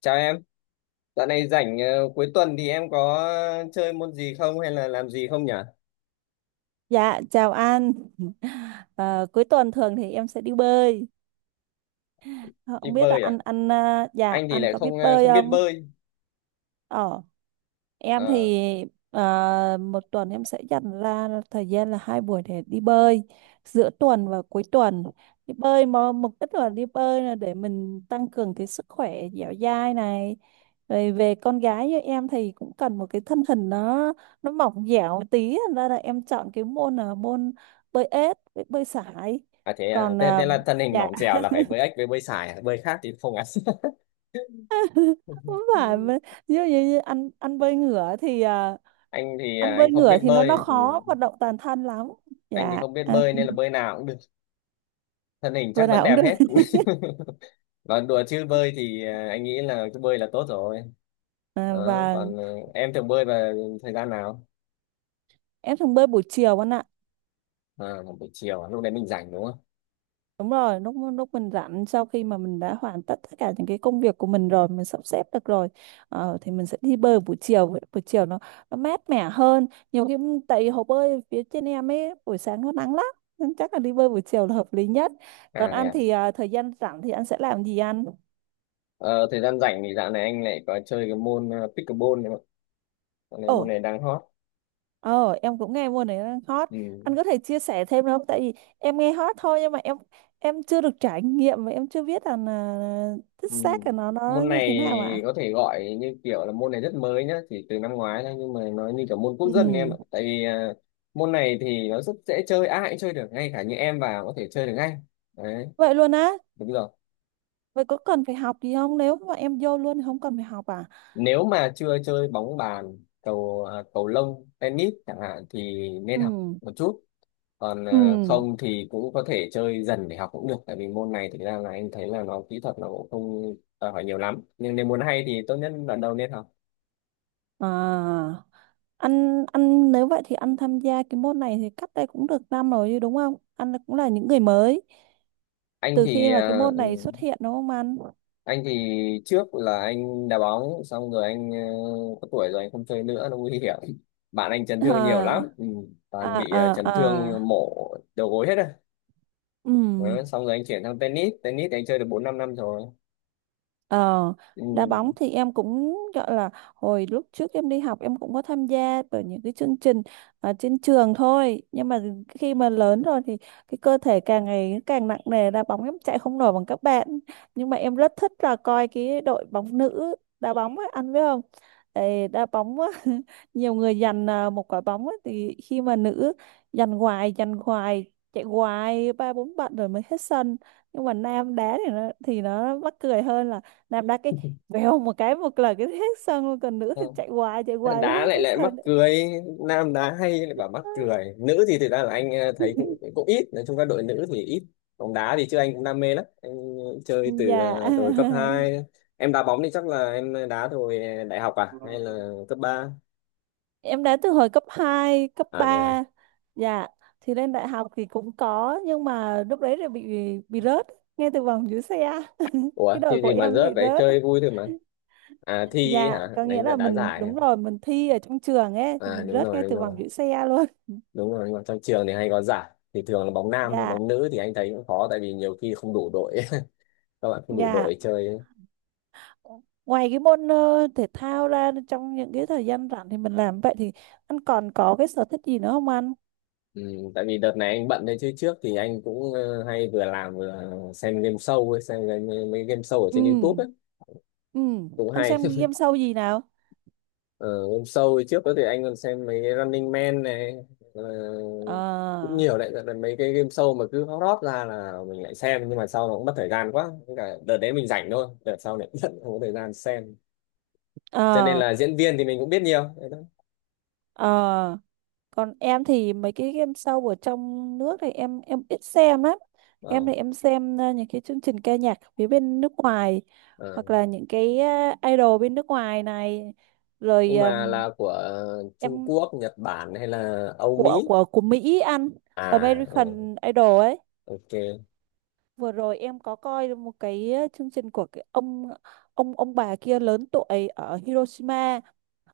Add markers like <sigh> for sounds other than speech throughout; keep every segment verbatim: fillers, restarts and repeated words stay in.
Chào em, dạo này rảnh ờ, cuối tuần thì em có chơi môn gì không hay là làm gì không nhỉ? Dạ, chào anh. <laughs> Ờ, Cuối tuần thường thì em sẽ đi bơi. Ờ, Đi không biết là bơi à? anh anh ờ, dạ Anh thì anh lại có biết không ờ, bơi không biết không? bơi. Ờ. Em Ờ, thì à, một tuần em sẽ dành ra thời gian là hai buổi để đi bơi giữa tuần và cuối tuần. Đi bơi mà mục đích là đi bơi là để mình tăng cường cái sức khỏe dẻo dai này. Rồi về con gái như em thì cũng cần một cái thân hình nó nó mỏng dẻo một tí, thành ra là em chọn cái môn là môn bơi ếch với bơi sải. à thế à, Còn thế, à, thế là thân hình dạ mỏng dẻo là phải bơi ếch với bơi sải, à? Bơi khác thì không ăn. <laughs> không <laughs> phải mà- như, như, như ăn ăn bơi ngửa thì ờ, Anh thì ăn à, bơi anh không ngửa biết thì nó nó bơi, ừ. khó vận động toàn thân lắm Anh thì dạ không biết à, bơi nên là bơi nào cũng được, thân hình bữa chắc vẫn nào cũng đẹp được hết. <laughs> <laughs> Còn đùa chứ bơi thì à, anh nghĩ là cứ bơi là tốt rồi. à, Đó, và còn ờ, em thường bơi vào thời gian nào? em thường bơi buổi chiều anh ạ. À, buổi chiều, à? Lúc đấy mình rảnh đúng không? Đúng rồi, lúc lúc mình rảnh sau khi mà mình đã hoàn tất tất cả những cái công việc của mình rồi, mình sắp xếp được rồi, ờ, thì mình sẽ đi bơi buổi chiều. Buổi chiều nó nó mát mẻ hơn nhiều khi, tại vì hồ bơi phía trên em ấy buổi sáng nó nắng lắm, nên chắc là đi bơi buổi chiều là hợp lý nhất. Còn À ăn nè. thì à, thời gian rảnh thì anh sẽ làm gì ăn? Ờ, thời gian rảnh thì dạo này anh lại có chơi cái môn ờ, pickleball nữa. Dạo này môn này đang hot. Ờ, em cũng nghe môn này đang hot. Ừ. Anh có thể chia sẻ thêm được không? Tại vì em nghe hot thôi, nhưng mà em em chưa được trải nghiệm, và em chưa biết là, là thích Ừ. xác là nó nó Môn như thế này nào ạ. có thể gọi như kiểu là môn này rất mới nhá, chỉ từ năm ngoái thôi nhưng mà nó như kiểu môn quốc Ừ. dân em ạ. Tại vì ờ, môn này thì nó rất dễ chơi, ai cũng chơi được, ngay cả như em vào có thể chơi được ngay. Đấy, Vậy luôn á? đúng rồi. Vậy có cần phải học gì không? Nếu mà em vô luôn thì không cần phải học à? Nếu mà chưa chơi bóng bàn cầu à, cầu lông tennis chẳng hạn thì nên Ừ. học một chút, còn Ừ. à, không thì cũng có thể chơi dần để học cũng được, tại vì môn này thực ra là anh thấy là nó kỹ thuật nó cũng không đòi hỏi nhiều lắm, nhưng nếu muốn hay thì tốt nhất đoạn đầu nên học. À, Anh anh nếu vậy thì anh tham gia cái môn này thì cách đây cũng được năm rồi chứ, đúng không? Anh cũng là những người mới Anh từ khi thì mà cái à, môn ừ, này xuất hiện đúng không anh? anh thì trước là anh đá bóng xong rồi anh ờ, có tuổi rồi anh không chơi nữa nó nguy hiểm. <laughs> Bạn anh chấn thương nhiều lắm, À ừ, à toàn bị ờ, à chấn thương à. mổ đầu gối hết rồi. Ừ. Đó, xong rồi anh chuyển sang tennis, tennis thì anh chơi được bốn năm năm rồi, Ờ, ừ. đá bóng thì em cũng gọi là hồi lúc trước em đi học em cũng có tham gia vào những cái chương trình ở trên trường thôi, nhưng mà khi mà lớn rồi thì cái cơ thể càng ngày càng nặng nề, đá bóng em chạy không nổi bằng các bạn. Nhưng mà em rất thích là coi cái đội bóng nữ đá bóng ấy, anh biết không? Ê, đá bóng á, <laughs> nhiều người giành à, một quả bóng ấy, thì khi mà nữ giành hoài giành hoài chạy hoài ba bốn bạn rồi mới hết sân. Nhưng mà nam đá thì nó thì nó mắc cười hơn, là đạp đá cái vèo một cái một là cái hết sân luôn, còn nữ thì Không. chạy hoài chạy hoài Đá hết lại cái lại mắc sân. cười, nam đá hay lại bảo mắc cười, nữ thì thực ra là anh ờ, thấy cũng, <laughs> cũng ít, nói chung các đội nữ thì ít bóng đá, thì chứ anh cũng đam mê lắm, anh ờ, chơi từ Dạ. ờ, từ cấp hai. <laughs> Em đá bóng thì chắc là em đá hồi đại học à hay là cấp ba? Em đá từ hồi cấp hai, cấp À thế à. ba. Dạ, thì lên đại học thì cũng có, nhưng mà lúc đấy là bị bị rớt ngay từ vòng dưới xe. <laughs> Ủa Cái đời thì của gì mà em bị rớt đấy, rớt. chơi vui thôi mà. À thi Dạ, hả, có nghĩa đánh là đá mình, giải hả? đúng rồi, mình thi ở trong trường ấy thì À mình đúng rớt rồi, ngay đúng từ rồi, vòng giữ xe luôn. đúng rồi, nhưng mà trong trường thì hay có giải thì thường là bóng nam thôi, Dạ. bóng nữ thì anh thấy cũng khó tại vì nhiều khi không đủ đội. <laughs> Các bạn không đủ Dạ, đội chơi ấy. ngoài cái môn ờ, thể thao ra, trong những cái thời gian rảnh thì mình làm vậy thì anh còn có cái sở thích gì nữa không anh? Ừ, tại vì đợt này anh bận, đấy chứ trước thì anh cũng ờ, hay vừa làm vừa xem game show ấy, xem game, mấy game show ở trên YouTube Ừ. ấy, Ừ, cũng anh hay. xem game show gì nào? <laughs> ờ, game show ấy, trước đó thì anh còn xem mấy cái Running Man này, ờ, cũng Ờ. nhiều đấy. Đợt- đợt mấy cái game show mà cứ hot hot ra là mình lại xem, nhưng mà sau nó cũng mất thời gian quá. Với cả đợt đấy mình rảnh thôi, đợt sau này <laughs> cũng không có thời gian xem, cho nên Ờ. là diễn viên thì mình cũng biết nhiều. Ờ. Còn em thì mấy cái game show ở trong nước thì em em ít xem lắm. Em Ờ, thì em xem ờ, những cái chương trình ca nhạc phía bên nước ngoài, ờ. hoặc là những cái ờ, idol bên nước ngoài này, rồi Nhưng mà ờm, là của ờ, Trung em Quốc, Nhật Bản hay là Âu của Mỹ? của của Mỹ anh. À, ừ, American Idol ấy. ok. Vừa rồi em có coi một cái ờ, chương trình của cái ông, ông ông bà kia lớn tuổi ở Hiroshima.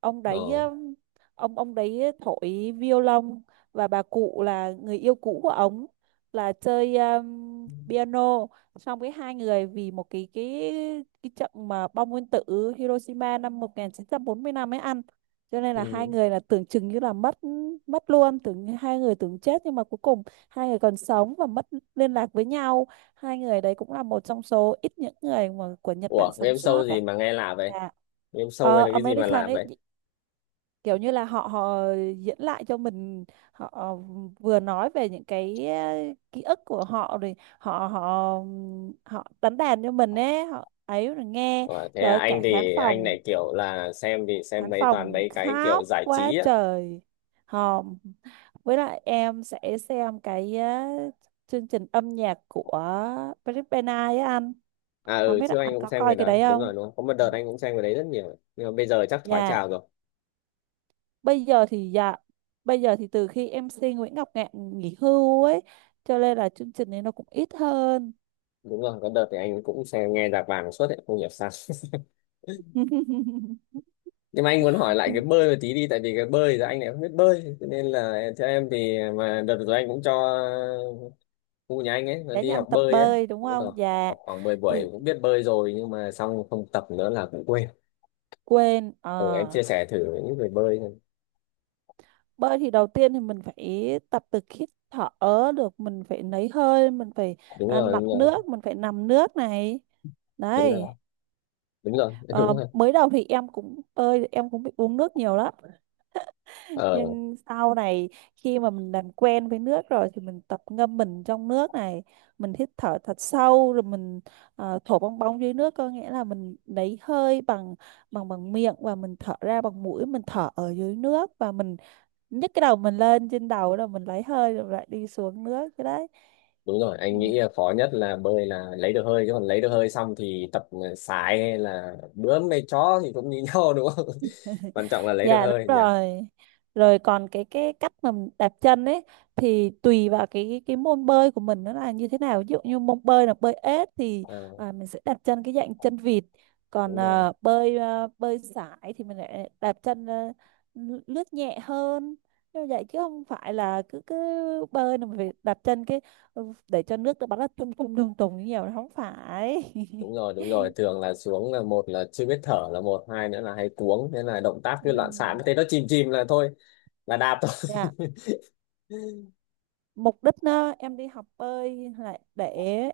Ông đấy Ờ. um, ông ông đấy thổi violon, và bà cụ là người yêu cũ của ông là chơi um, piano. Xong cái hai người vì một cái cái cái trận mà bom nguyên tử Hiroshima năm một chín bốn lăm ấy ăn, cho nên là hai Ừ. người là tưởng chừng như là mất mất luôn, tưởng như hai người tưởng chết, nhưng mà cuối cùng hai người còn sống và mất liên lạc với nhau. Hai người đấy cũng là một trong số ít những người mà của Nhật Bản Ủa, sống game sót show đấy. gì mà nghe lạ vậy? Dạ. Game show Ờ, hay là cái gì mà American lạ ấy, vậy? kiểu như là họ họ diễn lại cho mình, họ vừa nói về những cái eh, ký ức của họ, rồi họ họ họ đánh đàn cho mình ấy, họ ấy rồi nghe. Ủa, thế à, Rồi anh cả khán thì anh phòng, lại kiểu là xem thì xem khán mấy toàn phòng mấy cái kiểu khóc giải quá trí á. trời hòm. Với lại em sẽ xem cái eh, chương trình âm nhạc của Blackpink ấy anh, À không ừ, biết là trước anh anh cũng có xem cái coi cái đấy. đấy Đúng không. rồi, đúng không? Có một Ừ. đợt anh cũng xem cái đấy rất nhiều. Nhưng mà bây giờ chắc thoái Dạ, trào rồi. bây giờ thì dạ, bây giờ thì từ khi em MC Nguyễn Ngọc Ngạn nghỉ hưu ấy, cho nên là chương trình này nó cũng ít hơn. Đúng rồi, có đợt thì anh cũng xem nghe nhạc vàng suốt ấy, không hiểu sao. <laughs> <laughs> Nhưng mà anh muốn hỏi lại cái bơi một tí đi, tại vì cái bơi thì anh lại không biết bơi, cho nên là theo em thì mà đợt rồi anh cũng cho khu nhà anh ấy nó Để đi nhanh học tập bơi ấy. bơi đúng Thì bắt đầu không dạ? học khoảng mười Thì buổi cũng biết bơi rồi nhưng mà xong không tập nữa là cũng quên. quên Ừ, em ờ, chia sẻ thử với những người bơi xem. bơi thì đầu tiên thì mình phải tập từ khi thở được, mình phải lấy hơi, mình phải Đúng à, rồi, nặn đúng rồi, nước, mình phải nằm nước này, đúng đấy. rồi, đúng rồi, <laughs> Ờ, đúng rồi, mới đầu thì em cũng bơi em cũng bị uống nước nhiều lắm. ờ, Nhưng sau này khi mà mình làm quen với nước rồi thì mình tập ngâm mình trong nước này, mình hít thở thật sâu rồi mình ờ, thổi bong bóng dưới nước, có nghĩa là mình lấy hơi bằng bằng bằng miệng, và mình thở ra bằng mũi, mình thở ở dưới nước, và mình nhấc cái đầu mình lên trên đầu rồi mình lấy hơi rồi lại đi xuống nước cái đấy. đúng rồi, Ừ. anh nghĩ là khó nhất là bơi là lấy được hơi, chứ còn lấy được hơi xong thì tập sải hay là bướm hay chó thì cũng như nhau đúng không? <laughs> Quan trọng là lấy được Dạ đúng hơi nhỉ. rồi. Rồi còn cái cái cách mà mình đạp chân ấy thì tùy vào cái cái môn bơi của mình nó là như thế nào. Ví dụ như môn bơi là bơi ếch thì Ờ, à, mình sẽ đạp chân cái dạng chân vịt. Còn đúng rồi, à, bơi à, bơi sải thì mình lại đạp chân à, lướt lướt nhẹ hơn. Như vậy, chứ không phải là cứ cứ bơi là mình phải đạp chân cái ừ, để cho nước nó bắn ra tung tung tung tung nhiều, nó không phải. đúng rồi, đúng rồi, <laughs> thường là xuống là một là chưa biết thở, là một hai nữa là hay cuống, thế là động tác cứ loạn xạ, Ừm. thế nó chìm chìm là thôi là đạp thôi. Dạ. Mục đích á, em đi học bơi là để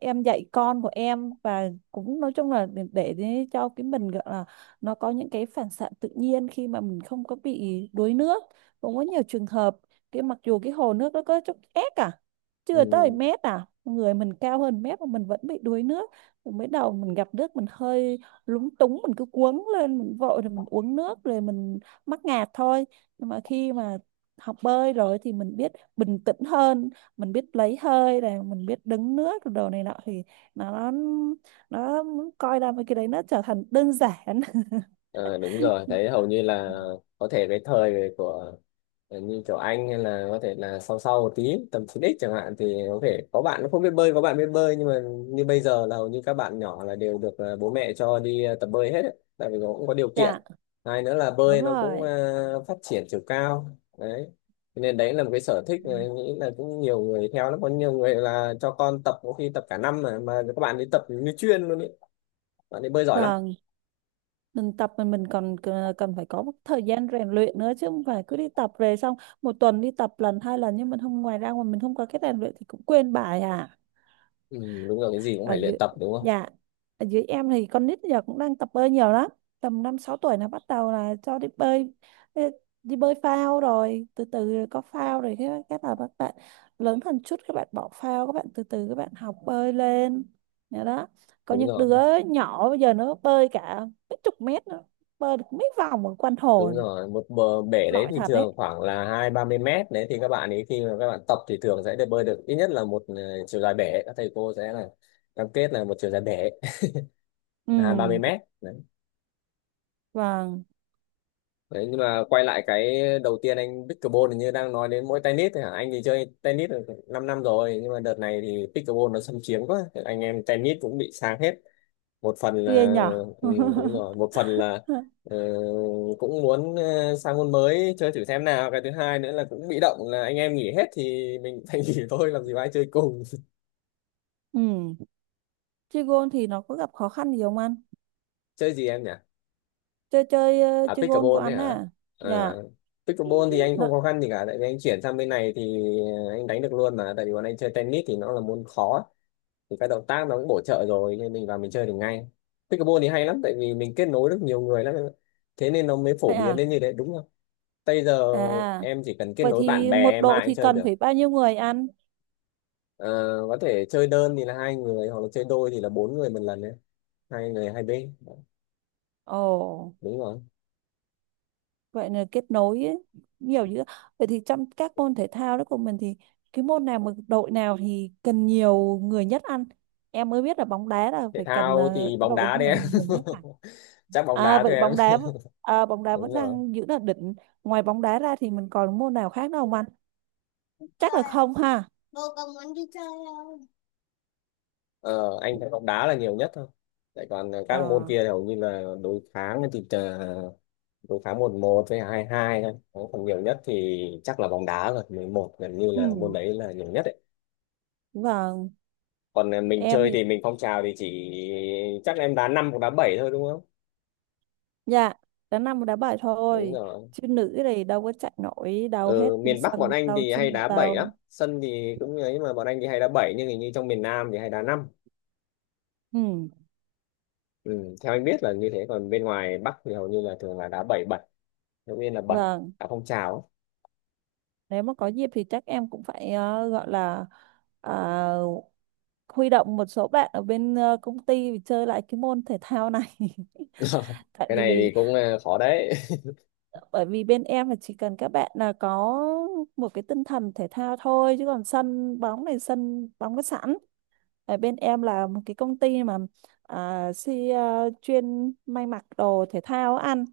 em dạy con của em, và cũng nói chung là để, để để cho cái mình gọi là nó có những cái phản xạ tự nhiên khi mà mình không có bị đuối nước. Cũng có nhiều trường hợp cái mặc dù cái hồ nước nó có chút ép à, <laughs> chưa tới Ừ. mét à, người mình cao hơn mét mà mình vẫn bị đuối nước. Thì mới đầu mình gặp nước mình hơi lúng túng, mình cứ cuống lên, mình vội rồi mình uống nước rồi mình mắc ngạt thôi. Nhưng mà khi mà học bơi rồi thì mình biết bình tĩnh hơn, mình biết lấy hơi này, mình biết đứng nước đồ này nọ, thì nó nó coi ra mấy cái đấy nó trở thành đơn giản. <laughs> Ờ, đúng rồi, thấy hầu như là có thể cái thời của ờ, như kiểu anh, hay là có thể là sau sau một tí tầm chín ích chẳng hạn thì có thể có bạn nó không biết bơi, có bạn biết bơi, nhưng mà như bây giờ là hầu như các bạn nhỏ là đều được ờ, bố mẹ cho đi ờ, tập bơi hết ấy. Tại vì nó cũng có điều kiện, Dạ hai nữa là đúng bơi nó cũng rồi. ờ, phát triển chiều cao đấy. Cho nên đấy là một cái sở thích Ừ. mà em nghĩ là cũng nhiều người theo lắm, có nhiều người là cho con tập có khi tập cả năm mà mà các bạn ấy tập như chuyên luôn ấy, bạn ấy bơi giỏi lắm. Vâng, mình tập mà mình còn c- cần phải có một thời gian rèn luyện nữa, chứ không phải cứ đi tập về xong một tuần đi tập lần hai lần, nhưng mình không, ngoài ra mà mình không có cái rèn luyện thì cũng quên bài à. Ừ, đúng rồi, cái gì cũng Ở phải luyện dưới, tập đúng không? dạ, ở dưới em thì con nít giờ cũng đang tập bơi nhiều lắm. Tầm năm sáu tuổi là bắt đầu là cho đi bơi, đi, đi bơi phao, rồi từ từ rồi có phao, rồi cái các là các bạn lớn hơn chút các bạn bỏ phao, các bạn từ từ các bạn học bơi lên. Nhớ đó, có Đúng những rồi, đứa nhỏ bây giờ nó bơi cả mấy chục mét nữa, bơi được mấy vòng ở quanh hồ. đúng rồi, một bờ bể đấy Giỏi thì thật đấy. thường khoảng là hai ba mươi mét đấy, thì các bạn ấy khi mà các bạn tập thì thường sẽ được bơi được ít nhất là một ờ, chiều dài bể, các thầy cô sẽ là cam kết là một chiều dài bể <laughs> Ừ. là hai ba mươi mét đấy. Vâng. Đấy, nhưng mà quay lại cái đầu tiên anh pickleball, hình như đang nói đến mỗi tennis thôi hả, anh thì chơi tennis được 5 năm năm rồi nhưng mà đợt này thì pickleball nó xâm chiếm quá, anh em tennis cũng bị sang hết. Một phần Ghê là nhở. ừ, đúng rồi, <laughs> một phần là ờ, cũng muốn ờ, sang môn mới chơi thử xem nào, cái thứ hai nữa là cũng bị động là anh em nghỉ hết thì mình phải <laughs> nghỉ thôi, làm gì có ai chơi cùng. Ừ. Chơi gôn thì nó có gặp khó khăn gì không anh? <laughs> Chơi gì em nhỉ? Chơi chơi ờ, À chơi gôn của pickleball đấy anh hả. à? Ờ, Dạ. pickleball thì anh không Nó- khó khăn gì cả, tại vì anh chuyển sang bên này thì ờ, anh đánh được luôn mà, tại vì bọn anh chơi tennis thì nó là môn khó thì các động tác nó cũng bổ trợ rồi, nên mình vào mình chơi được ngay. Pickleball thì hay lắm tại vì mình kết nối được nhiều người lắm em ạ. Thế nên nó mới phổ vậy biến à. đến như thế đúng không? Bây giờ À à. em chỉ cần kết Vậy nối bạn thì bè một em đội ai cũng thì chơi cần được. phải bao nhiêu người ăn? Ờ, có thể chơi đơn thì là hai người, hoặc là chơi đôi thì là bốn người một lần đấy. Hai người hai bên. Ồ. Đúng rồi. Vậy là kết nối ấy. Nhiều dữ. Vậy thì trong các môn thể thao đó của mình thì cái môn nào mà đội nào thì cần nhiều người nhất ăn? Em mới biết là bóng đá là Thể phải cần thao ờ, thì cái bóng đội đấy đá đấy nhiều em. người nhất phải. <laughs> Chắc bóng À đá vậy thôi em. bóng đá v- à, bóng đá Đúng vẫn rồi. đang giữ là đỉnh. Ngoài bóng đá ra thì mình còn môn nào khác đâu không anh? Chơi Chắc là à? không ha. Bố công muốn đi chơi đâu. Ờ, anh thấy bóng đá là nhiều nhất thôi. Tại còn các môn Ờ. kia thì hầu như là đối kháng, thì ờ, đối kháng một một với hai hai thôi. Còn nhiều nhất thì chắc là bóng đá rồi. Mười một gần như là môn Ừ. đấy là nhiều nhất đấy. Vâng. Còn à, mình Em chơi thì thì mình phong trào thì chỉ chắc em đá năm hoặc đá bảy thôi đúng không? dạ đá nam đá bài Đúng thôi, rồi. chứ nữ thì đâu có chạy nổi đâu hết Ừ, miền Bắc bọn sân anh đâu thì hay chuyên nghiệp đá bảy đâu. lắm, sân thì cũng như ấy mà, bọn anh thì hay đá bảy, nhưng hình như trong miền Nam thì hay đá năm. Ừ. Ừ, theo anh biết là như thế, còn bên ngoài Bắc thì hầu như là thường là đá bảy bảy, đầu tiên là bảy, Vâng, đá phong trào nếu mà có dịp thì chắc em cũng phải ờ, gọi là à, huy động một số bạn ở bên ờ, công ty để chơi lại cái môn thể thao này. ấy. <laughs> <laughs> Tại Cái này thì vì, cũng à, khó đấy. <laughs> bởi vì bên em là chỉ cần các bạn là có một cái tinh thần thể thao thôi, chứ còn sân bóng này, sân bóng có sẵn. Ở bên em là một cái công ty mà à, si, à, chuyên may mặc đồ thể thao ăn.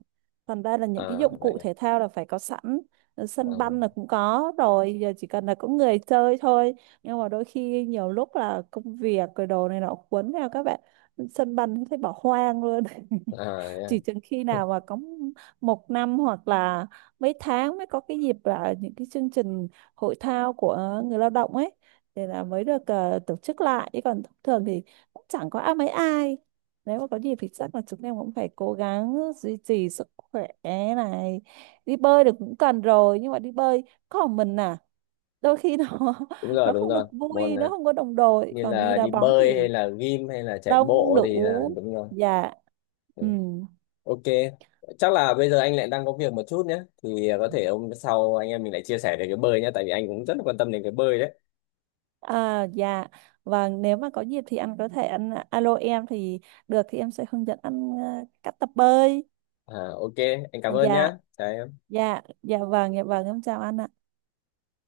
Thành ra là những cái À dụng vậy cụ à, thể thao là phải có sẵn. Ờ, ờ. sân banh là cũng có rồi, giờ chỉ cần là có người chơi thôi. Nhưng mà đôi khi nhiều lúc là công việc rồi đồ này nọ cuốn theo các bạn. Sân banh cũng thấy bỏ hoang luôn. À, <laughs> thế à, Chỉ chừng khi <laughs> yeah. nào mà có một năm hoặc là mấy tháng mới có cái dịp là những cái chương trình hội thao của người lao động ấy thì là mới được ờ, tổ chức lại, chứ còn thông thường thì cũng chẳng có ai, mấy ai. Nếu mà có dịp thì chắc là chúng em cũng phải cố gắng duy trì sức khỏe này. Đi bơi được cũng cần rồi, nhưng mà đi bơi còn mình à, đôi khi nó Đúng <laughs> rồi, nó đúng không được rồi, vui, môn nó à, không có đồng đội, như còn đi là đá đi bóng bơi hay thì là gym hay là chạy đông bộ thì là đủ. đúng rồi. Dạ. Ừ. Ừ. Ok, chắc là bây giờ anh lại đang có việc một chút nhé. Thì à, có thể hôm sau anh em mình lại chia sẻ về cái bơi nhé. Tại vì anh cũng rất là quan tâm đến cái bơi đấy. À, dạ vâng, nếu mà có dịp thì anh có thể anh à, alo em thì được thì em sẽ hướng dẫn anh ờ, cách tập bơi. À, ok, anh cảm ơn nhé. Dạ. Đấy, Dạ dạ vâng, dạ vâng, em chào anh ạ.